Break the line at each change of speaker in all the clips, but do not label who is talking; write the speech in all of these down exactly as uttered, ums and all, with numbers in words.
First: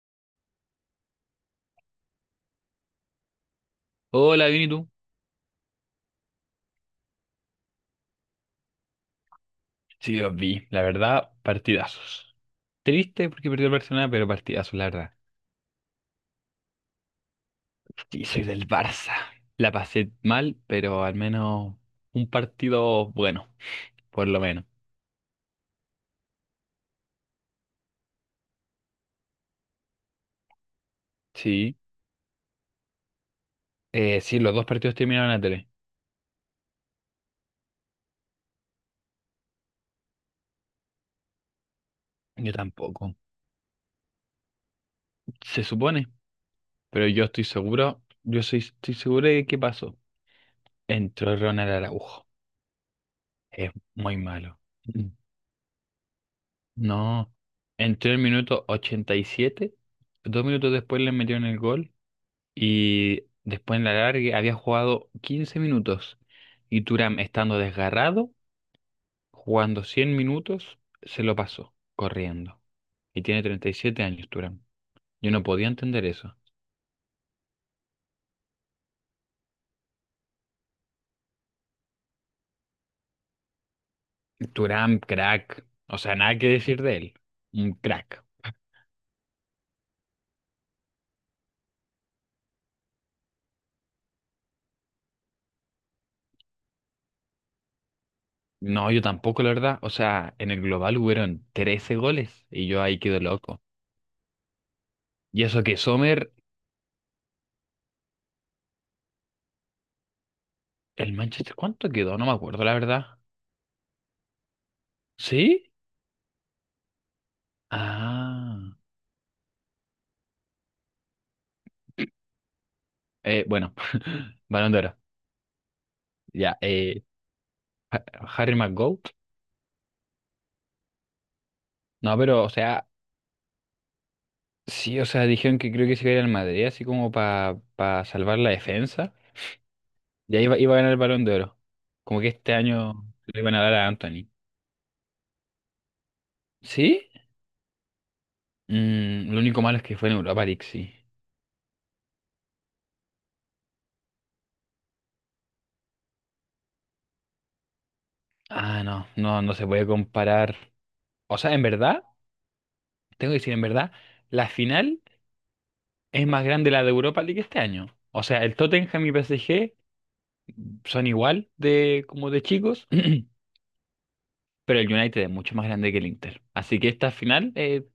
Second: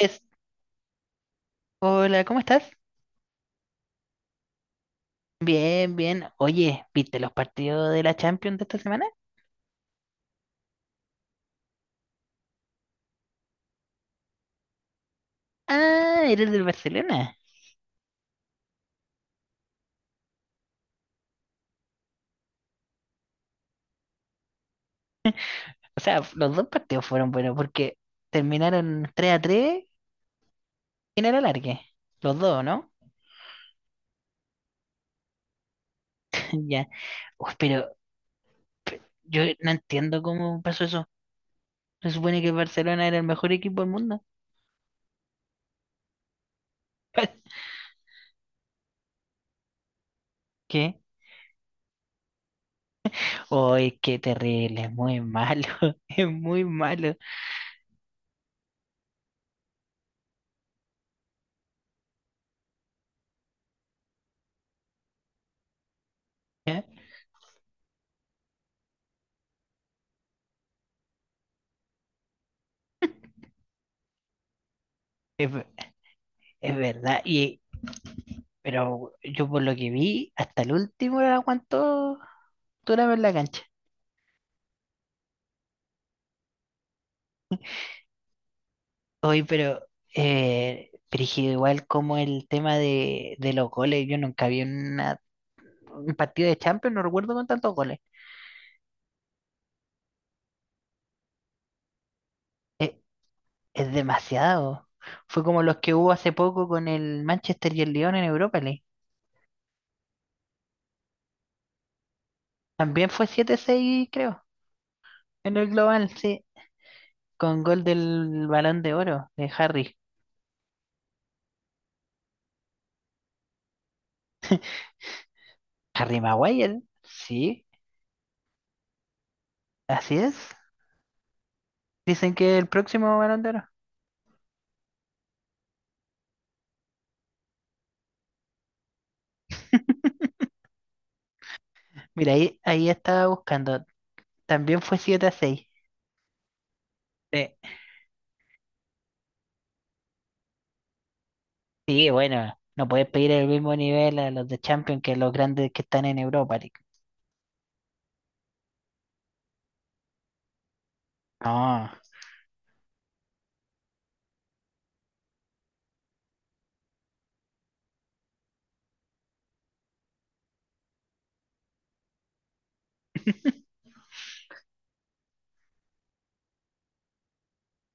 Andrés, hola, ¿cómo estás?
Hola, bien, ¿y tú?
Bien, bien. Oye, ¿viste los partidos de la Champions de esta semana?
Sí, los vi, la verdad, partidazos. Triste porque perdió el Barcelona, pero partidazos, la verdad.
Ah, eres del Barcelona.
Sí, soy del Barça. La pasé mal, pero al menos un partido bueno, por lo menos.
O sea, f- los dos partidos fueron buenos porque terminaron tres a tres en el
Sí,
alargue. Los dos, ¿no?
eh, sí, los dos partidos terminaron a tres.
Ya. Uf, pero yo no entiendo cómo pasó eso. Se supone que
Yo
el Barcelona
tampoco,
era el mejor equipo del mundo.
se supone, pero yo estoy seguro, yo soy, estoy seguro de qué pasó.
¿Qué?
Entró Ronald Araujo, es
Uy,
muy
qué
malo.
terrible, es
Mm.
muy malo. Es muy malo.
No, entró en el minuto ochenta y siete, dos minutos después le metieron el gol. Y después en la larga había jugado quince minutos. Y
¿Eh?
Turam, estando desgarrado, jugando cien minutos, se lo pasó, corriendo. Y tiene treinta y siete años, Turam. Yo no
Es, ve-
podía entender eso.
es verdad. Y, Pero yo por lo que vi, hasta el último la aguantó Turabo en la cancha.
Turam, crack. O sea, nada que decir de él. Un crack.
Oye, pero, eh, brígido, igual como el tema de, de los goles, yo nunca vi una- un partido de Champions, no recuerdo con tantos goles.
No, yo tampoco, la verdad. O sea, en el global hubieron trece goles y yo
Es,
ahí quedo loco.
es demasiado. Fue
Y eso
como
que
los que hubo
Sommer,
hace poco con el Manchester y el Lyon en Europa League.
el Manchester, ¿cuánto quedó? No me acuerdo, la
También
verdad.
fue siete seis creo, en el
¿Sí?
global, sí, con gol del
Ah.
Balón de Oro de Harry.
Eh, bueno, Balón de Oro.
Harry
Ya,
Maguire,
eh,
sí,
Ha- Harry McGoat.
así es.
No,
Dicen
pero, o
que el
sea,
próximo Balón de Oro.
sí, o sea, dijeron que creo que se iba a ir al Madrid, así como para salvar la defensa. Y ahí iba, iba a ganar el Balón de Oro. Como que
Mira,
este
ahí, ahí
año
estaba
le iban a dar
buscando.
a Anthony.
También fue siete a seis.
¿Sí?
Sí,
Mm, lo único malo es que fue en Europa League, sí.
sí, bueno, no puedes pedir el mismo nivel a los de Champions que a los grandes que están en Europa League.
Ah, no, no, no se puede comparar. O sea, en
No,
verdad, tengo que decir, en verdad, la final es más grande la de Europa League este año. O sea, el Tottenham y P S G son igual de como de chicos. Pero el United es mucho más grande que el Inter. Así que esta final, eh,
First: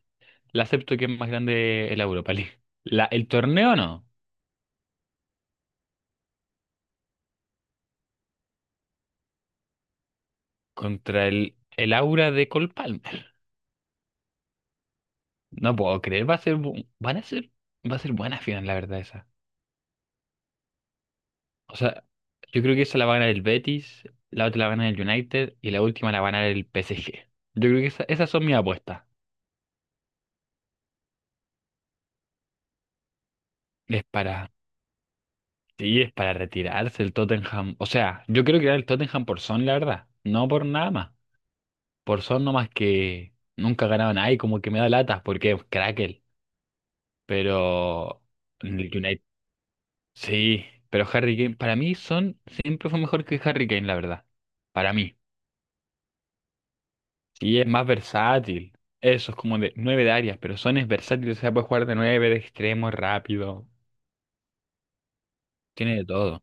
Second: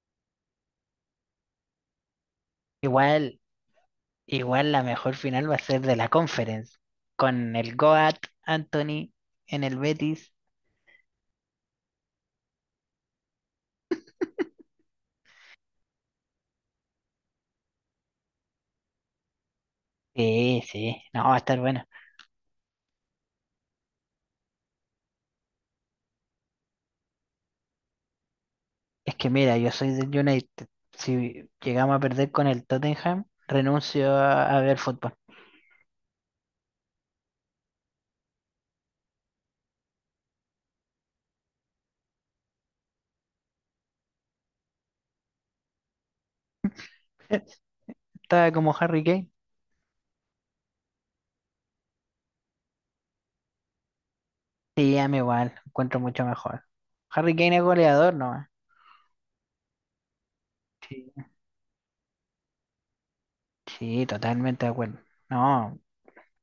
la acepto que es más grande el Europa League. La, el
igual,
torneo no.
igual la mejor final va a ser de la Conference. Con el Goat Anthony en el Betis.
Contra el, el Aura de Cole Palmer. No puedo creer. Va a ser, bu- van a ser, va a ser buena final, la verdad, esa.
Sí, sí, no, va a estar
O
bueno.
sea, yo creo que esa la va a ganar el Betis, la otra la va a ganar el United y la última la va a ganar el P S G. Yo creo que esa- esas son mis apuestas.
Es que mira, yo soy del United. Si llegamos a perder con el Tottenham,
Es
renuncio
para,
a, a ver fútbol.
sí, es para retirarse el Tottenham. O sea, yo creo que era el Tottenham por Son, la verdad. No por nada más. Por son nomás que nunca ganaban ahí, como que me da latas porque es Crackle, pero
Estaba como
en el
Harry
United,
Kane.
sí, pero Harry Kane para mí son siempre fue mejor que Harry Kane, la verdad. Para
Sí, a
mí.
mí igual, encuentro mucho mejor. Harry Kane
Y
es
es más
goleador, ¿no?
versátil. Eso es como de nueve de áreas, pero son es
Sí,
versátil, o sea, puede jugar de nueve, de extremo, rápido,
sí, totalmente de acuerdo. No,
tiene de todo.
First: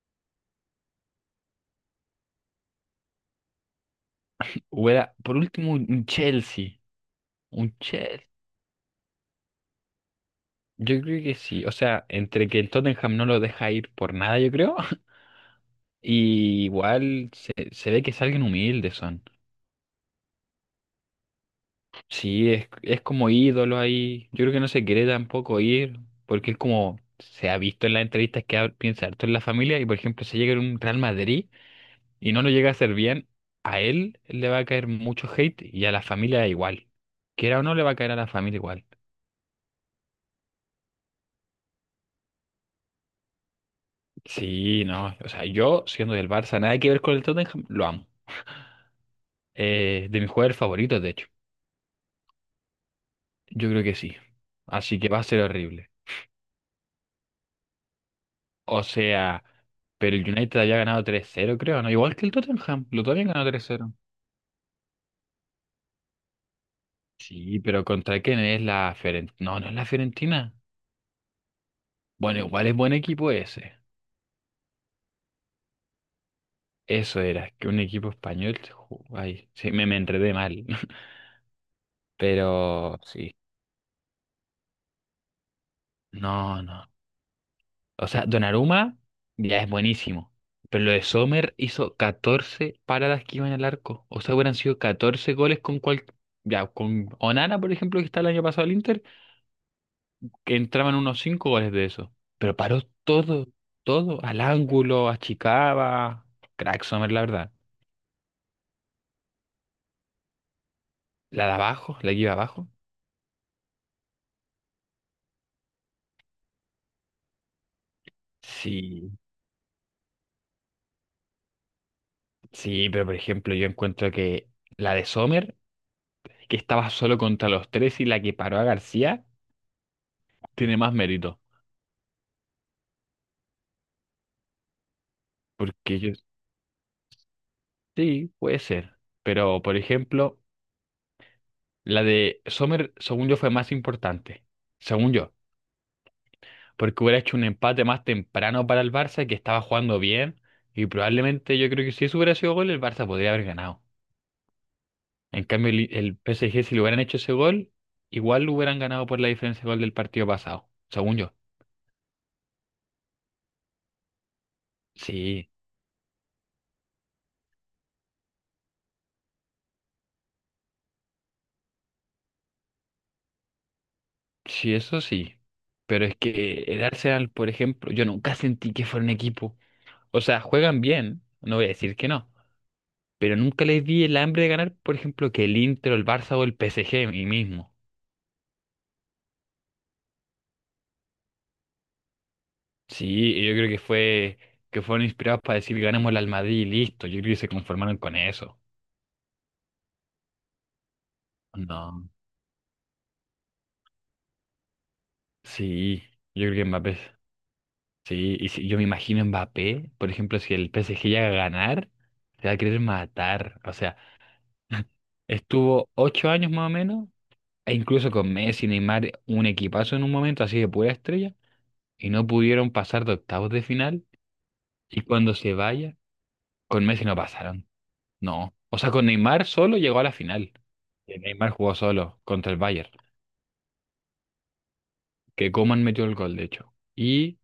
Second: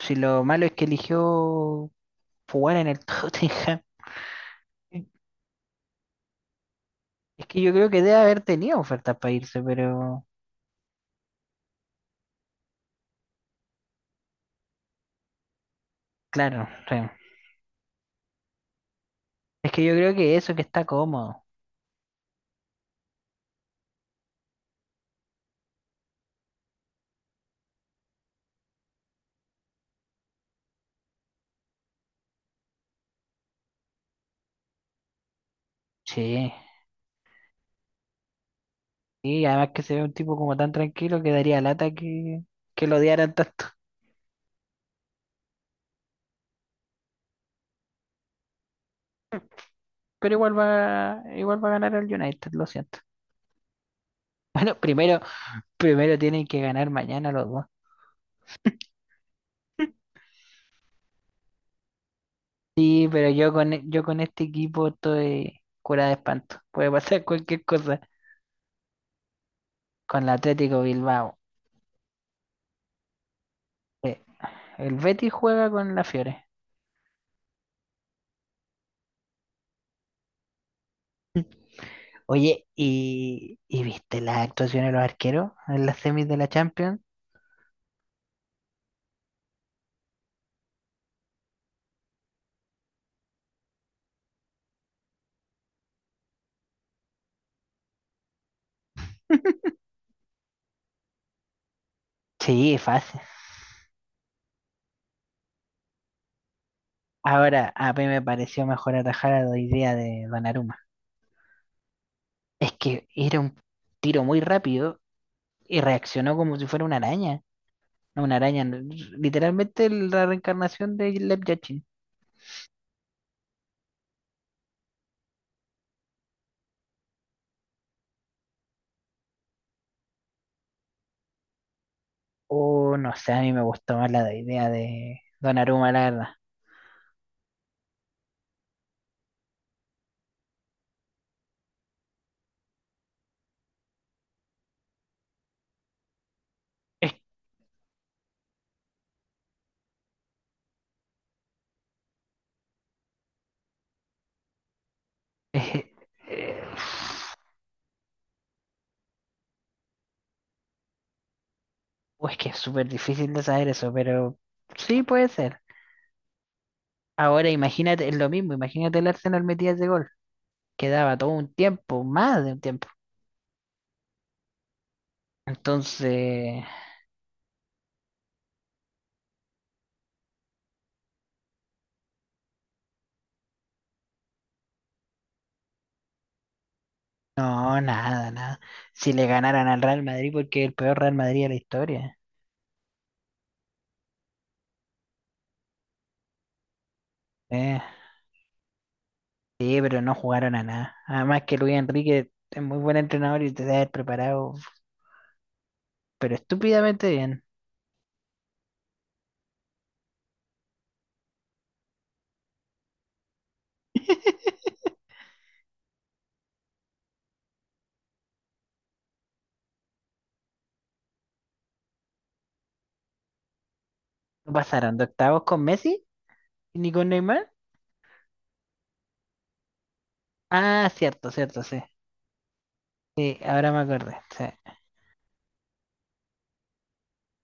si lo malo es que eligió jugar en el Tottenham.
Hubiera, por último, un un Chelsea,
Es que yo
un
creo que debe
Chelsea.
haber tenido ofertas para irse, pero
Yo creo que sí, o sea, entre que el Tottenham no lo deja ir por nada, yo creo. Y
claro, sí.
igual se, se ve que es alguien humilde, son.
Es que yo creo que eso que está cómodo.
Sí, es, es como ídolo ahí. Yo creo que no se quiere tampoco ir, porque es como se ha visto en las entrevistas que ha- piensa harto en la familia. Y por ejemplo, si llega en un Real Madrid y no lo llega a hacer bien, a él le va a caer mucho hate y a la familia
Sí.
igual. Quiera o no, le va a caer a la familia igual.
Y además que se ve un tipo como tan tranquilo que daría lata que, que lo odiaran tanto.
Sí, no. O sea, yo siendo del Barça, nada que ver con el Tottenham, lo amo. Eh, de mis
Pero
jugadores
igual
favoritos, de
va,
hecho.
igual va a ganar el United, lo siento.
Yo creo que sí.
Bueno,
Así que va
primero,
a ser horrible.
primero tienen que ganar mañana los dos.
O sea, pero el United había ganado tres cero creo, ¿no? Igual que el Tottenham, lo
Sí, pero
también ganó
yo
tres
con, e-
cero
yo con este equipo estoy cura de espanto. Puede pasar
Sí,
cualquier
pero
cosa.
¿contra quién es la Fiorentina? No, no es la
Con el
Fiorentina.
Atlético Bilbao.
Bueno, igual es buen equipo ese.
eh, El Betis juega con la Fiore.
Eso era, que un equipo español. Se Ay, sí, me, me enredé mal.
Oye,
Pero sí,
¿y, y viste las actuaciones de los arqueros en las semis de la
no, no.
Champions?
O sea, Donnarumma ya es buenísimo. Pero lo de Sommer hizo catorce paradas que iban al arco. O sea, hubieran sido catorce goles con cual. Ya, con Onana, por ejemplo, que está el año pasado al Inter. Que entraban unos cinco goles de eso. Pero
Sí,
paró
fácil.
todo, todo, al ángulo, achicaba. Crack Sommer, la verdad.
Ahora, a mí me pareció mejor atajar a la idea de Donnarumma.
La de abajo, la que iba abajo.
Es que era un tiro muy rápido y reaccionó como si fuera una araña. No, una araña, no,
Sí,
literalmente la reencarnación de Lev Yachty.
sí, pero por ejemplo, yo encuentro que la de Sommer, que estaba solo contra los tres y la que paró a García, tiene más mérito.
Oh, no sé, a mí me gustó más la idea de Donnarumma,
Porque
la
yo,
verdad.
sí, puede ser. Pero por ejemplo, la de Sommer, según yo, fue más importante. Según yo. Porque
Es,
hubiera hecho un empate más temprano para el Barça, que estaba jugando bien, y probablemente yo creo que si eso hubiera sido gol, el Barça podría haber ganado. En cambio,
es-
el, el
eh,
P S G, si le hubieran hecho ese gol, igual lo hubieran ganado por la diferencia de gol del partido pasado, según yo.
pues que es súper difícil de saber eso, pero sí puede
Sí,
ser. Ahora imagínate, es lo mismo, imagínate el Arsenal metía ese gol, que daba todo un tiempo, más de un tiempo.
sí, eso sí. Pero es
Entonces,
que el Arsenal, por ejemplo, yo nunca sentí que fuera un equipo. O sea, juegan bien, no voy a decir que no, pero nunca les vi el hambre de ganar, por ejemplo, que el Inter o el Barça o el P S G mí mismo.
no, nada, nada. Si le ganaran al Real Madrid, porque es el peor Real Madrid de la historia.
Sí, y yo creo que fue que fueron inspirados para decir ganemos el al Madrid y listo. Yo creo que se
Eh,
conformaron con eso.
sí, pero no jugaron a nada. Además que Luis
No.
Enrique es muy buen entrenador y te debe haber preparado,
Sí,
pero
yo creo que Mbappé.
estúpidamente bien.
Sí, y si yo me imagino Mbappé, por ejemplo, si el P S G llega a ganar, se va a querer matar. O sea, estuvo ocho años más o menos, e incluso con Messi, Neymar, un equipazo en un momento así de pura estrella, y no pudieron pasar de octavos de final.
¿No pasaron
Y
de
cuando
octavos
se
con
vaya,
Messi
con
ni
Messi
con
no
Neymar?
pasaron. No. O sea, con Neymar solo llegó a la final.
Ah,
Que
cierto,
Neymar
cierto,
jugó
sí.
solo contra el Bayern,
Sí, ahora me acordé. Sí.
que Coman metió el gol, de hecho. Y,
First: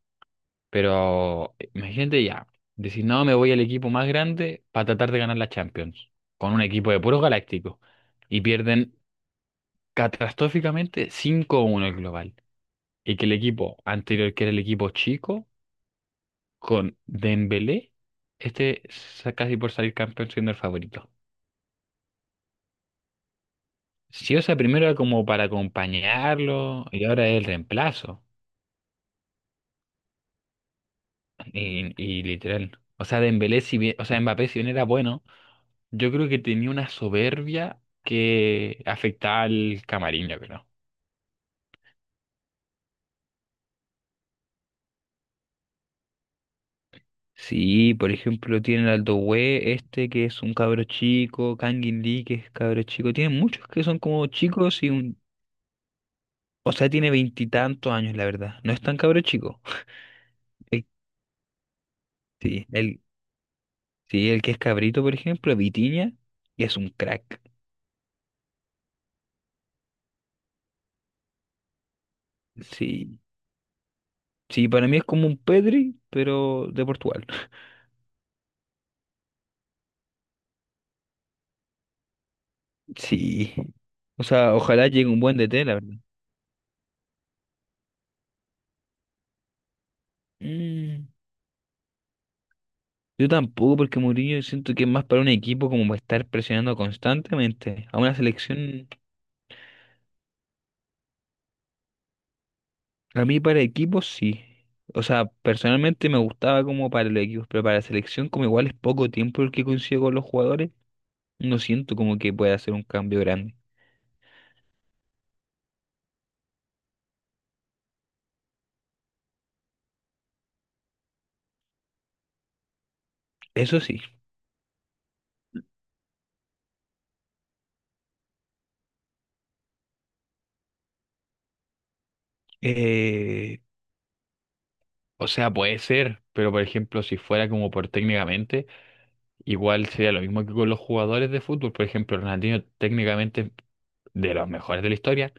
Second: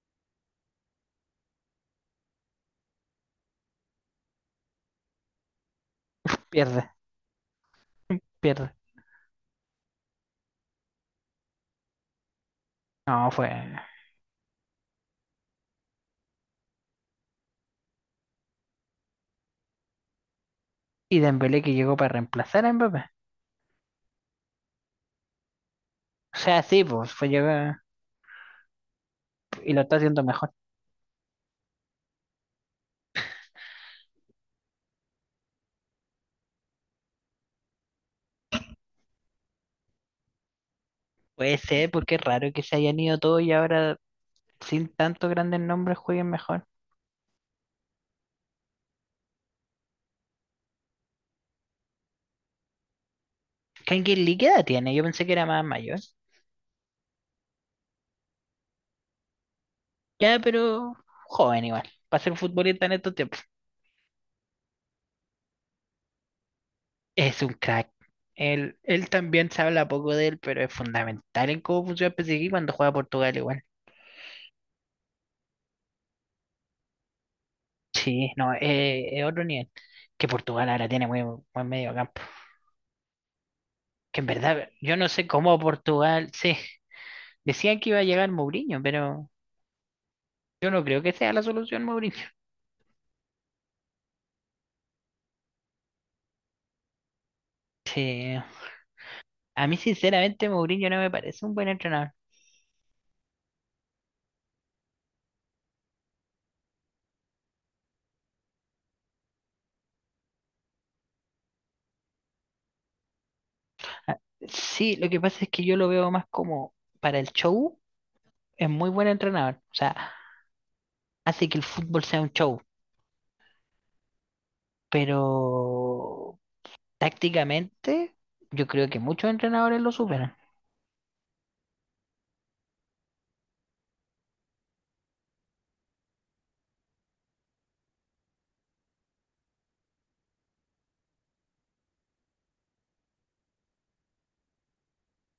Pero, imagínate ya, decir, no, me voy al equipo más grande para tratar de ganar la Champions, con un equipo
Pierde,
de puros galácticos, y
pierde.
pierden catastróficamente cinco a uno el global. Y que
No,
el
fue.
equipo anterior, que era el equipo chico, con Dembélé, este sa- casi por salir campeón siendo el favorito.
Y Dembélé que llegó para reemplazar a Mbappé.
Si o sea, primero era como para
O sea, sí,
acompañarlo, y
pues fue
ahora es el
llegó
reemplazo.
y lo está haciendo mejor.
Y, y literal. O sea, Dembélé, si bien, o sea, Mbappé, si bien era bueno, yo creo que tenía una soberbia que afectaba al camarín, yo creo.
Puede ser, porque es raro que se hayan ido todos y ahora sin tantos grandes nombres jueguen mejor.
Sí, por ejemplo, tienen al Doué, este que es un cabro chico, Kangin Lee que es cabro chico. Tienen muchos que son como
¿Kangin qué edad
chicos y
tiene? Yo
un.
pensé que era más mayor.
O sea, tiene veintitantos años, la verdad. No es tan cabro chico.
Ya,
El-
pero joven igual. Para ser
sí,
futbolista en
el,
estos tiempos.
sí, el que es cabrito, por ejemplo, Vitinha, que es un crack.
Es un crack. Él, él también se habla poco de él, pero es fundamental en cómo funciona el P S G cuando juega
Sí,
Portugal igual.
sí, para mí es como un Pedri, pero de Portugal.
Sí, no, eh, es otro nivel. Que Portugal ahora tiene muy buen medio campo.
Sí.
Que
O
en
sea,
verdad,
ojalá
yo
llegue
no
un
sé
buen
cómo
D T, la verdad.
Portugal. Sí, decían que iba a llegar Mourinho, pero yo no creo
Mm,
que sea la solución Mourinho.
Yo tampoco, porque Mourinho siento que es más para un equipo como para estar presionando constantemente. A una
Sí,
selección,
a mí sinceramente Mourinho no me parece un buen entrenador.
a mí para equipos sí. O sea, personalmente me gustaba como para los equipos, pero para la selección como igual es poco tiempo el que consigo con los jugadores, no siento como que pueda hacer un cambio grande.
Sí, lo que pasa es que yo lo veo más como para el show, es muy buen entrenador. O sea, hace que el fútbol sea un show,
Eso sí.
pero tácticamente yo creo que muchos entrenadores lo superan.
Eh, o sea, puede ser, pero por ejemplo, si fuera como por técnicamente. Igual sería lo mismo que con los jugadores de fútbol. Por ejemplo, Ronaldinho técnicamente es de los mejores de la historia,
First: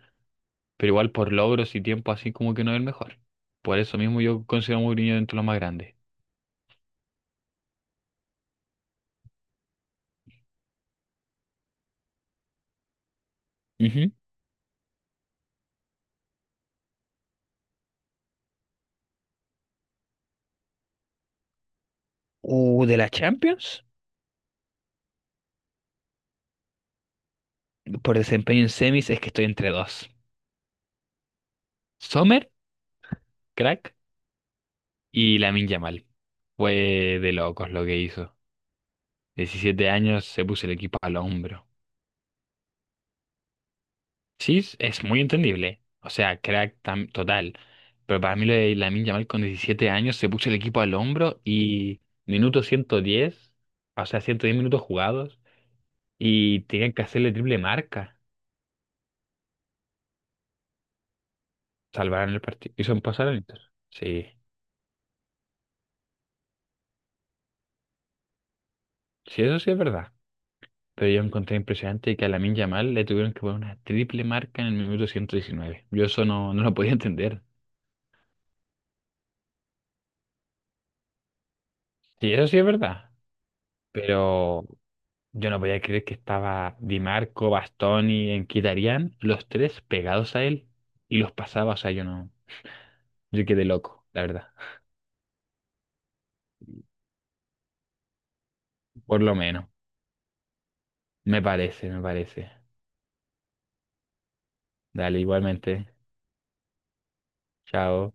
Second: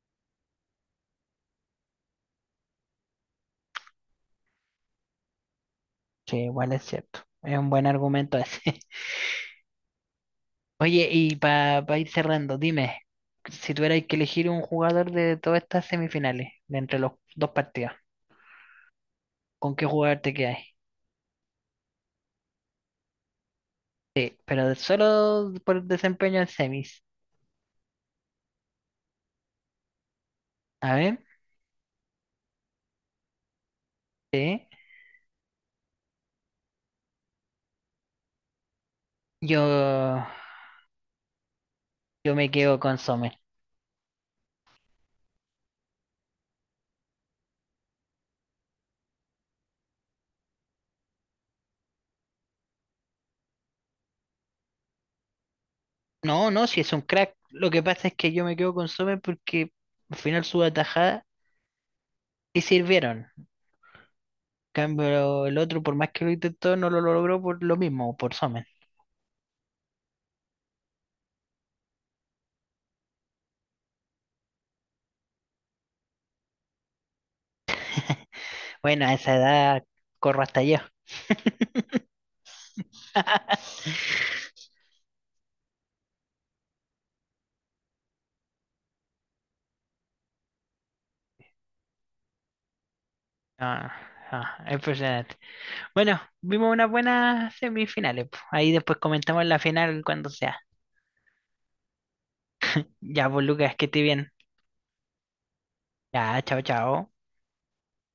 pero igual por logros y tiempo así como que no es el mejor. Por eso mismo yo considero a Mourinho dentro de los más grandes.
Sí, igual es cierto. Es un buen argumento ese. Oye, y para ir cerrando, dime, si tuvierais
Ujú.
que elegir un jugador de todas estas semifinales, de entre los dos partidos, ¿con qué jugador te quedáis?
Uh, de la Champions,
Sí, pero de- solo por desempeño en semis.
por desempeño en semis es que estoy entre dos.
A ver,
Sommer, crack,
sí.
y Lamine Yamal. Fue de locos lo que hizo.
Yo,
Diecisiete años se puso el equipo al hombro.
yo me quedo con Sommer.
Sí, es es muy entendible. O sea, crack tam- total. Pero para mí lo de Lamine Yamal con diecisiete años se puso el equipo al hombro y minuto ciento diez, o sea, ciento diez minutos jugados
No,
y
no, si
tenían
es un
que hacerle
crack.
triple
Lo que pasa es
marca.
que yo me quedo con Sommer porque al final sus atajadas
Salvaron el
sí
partido. Hizo
sirvieron.
pasar al Inter. Sí,
Cambio el otro, por más que lo intentó, no lo logró por lo mismo, por Somen.
sí, eso sí es verdad. Pero yo encontré impresionante que a Lamine Yamal le tuvieron que poner una triple marca en el minuto ciento diecinueve. Yo eso no, no lo podía entender.
Bueno, a esa edad corro hasta yo.
Sí, eso sí es verdad. Pero yo no podía creer que estaba Di Marco, Bastoni, Enquitarián, los tres pegados a él y los pasaba, o sea, yo no, yo quedé
Ah,
loco, la verdad,
ah, impresionante. Bueno, vimos unas buenas semifinales po. Ahí después
por lo
comentamos la
menos,
final cuando sea.
me parece, me parece.
Ya, pues Lucas, que esté bien.
Dale, igualmente,
Ya, chao, chao.
chao.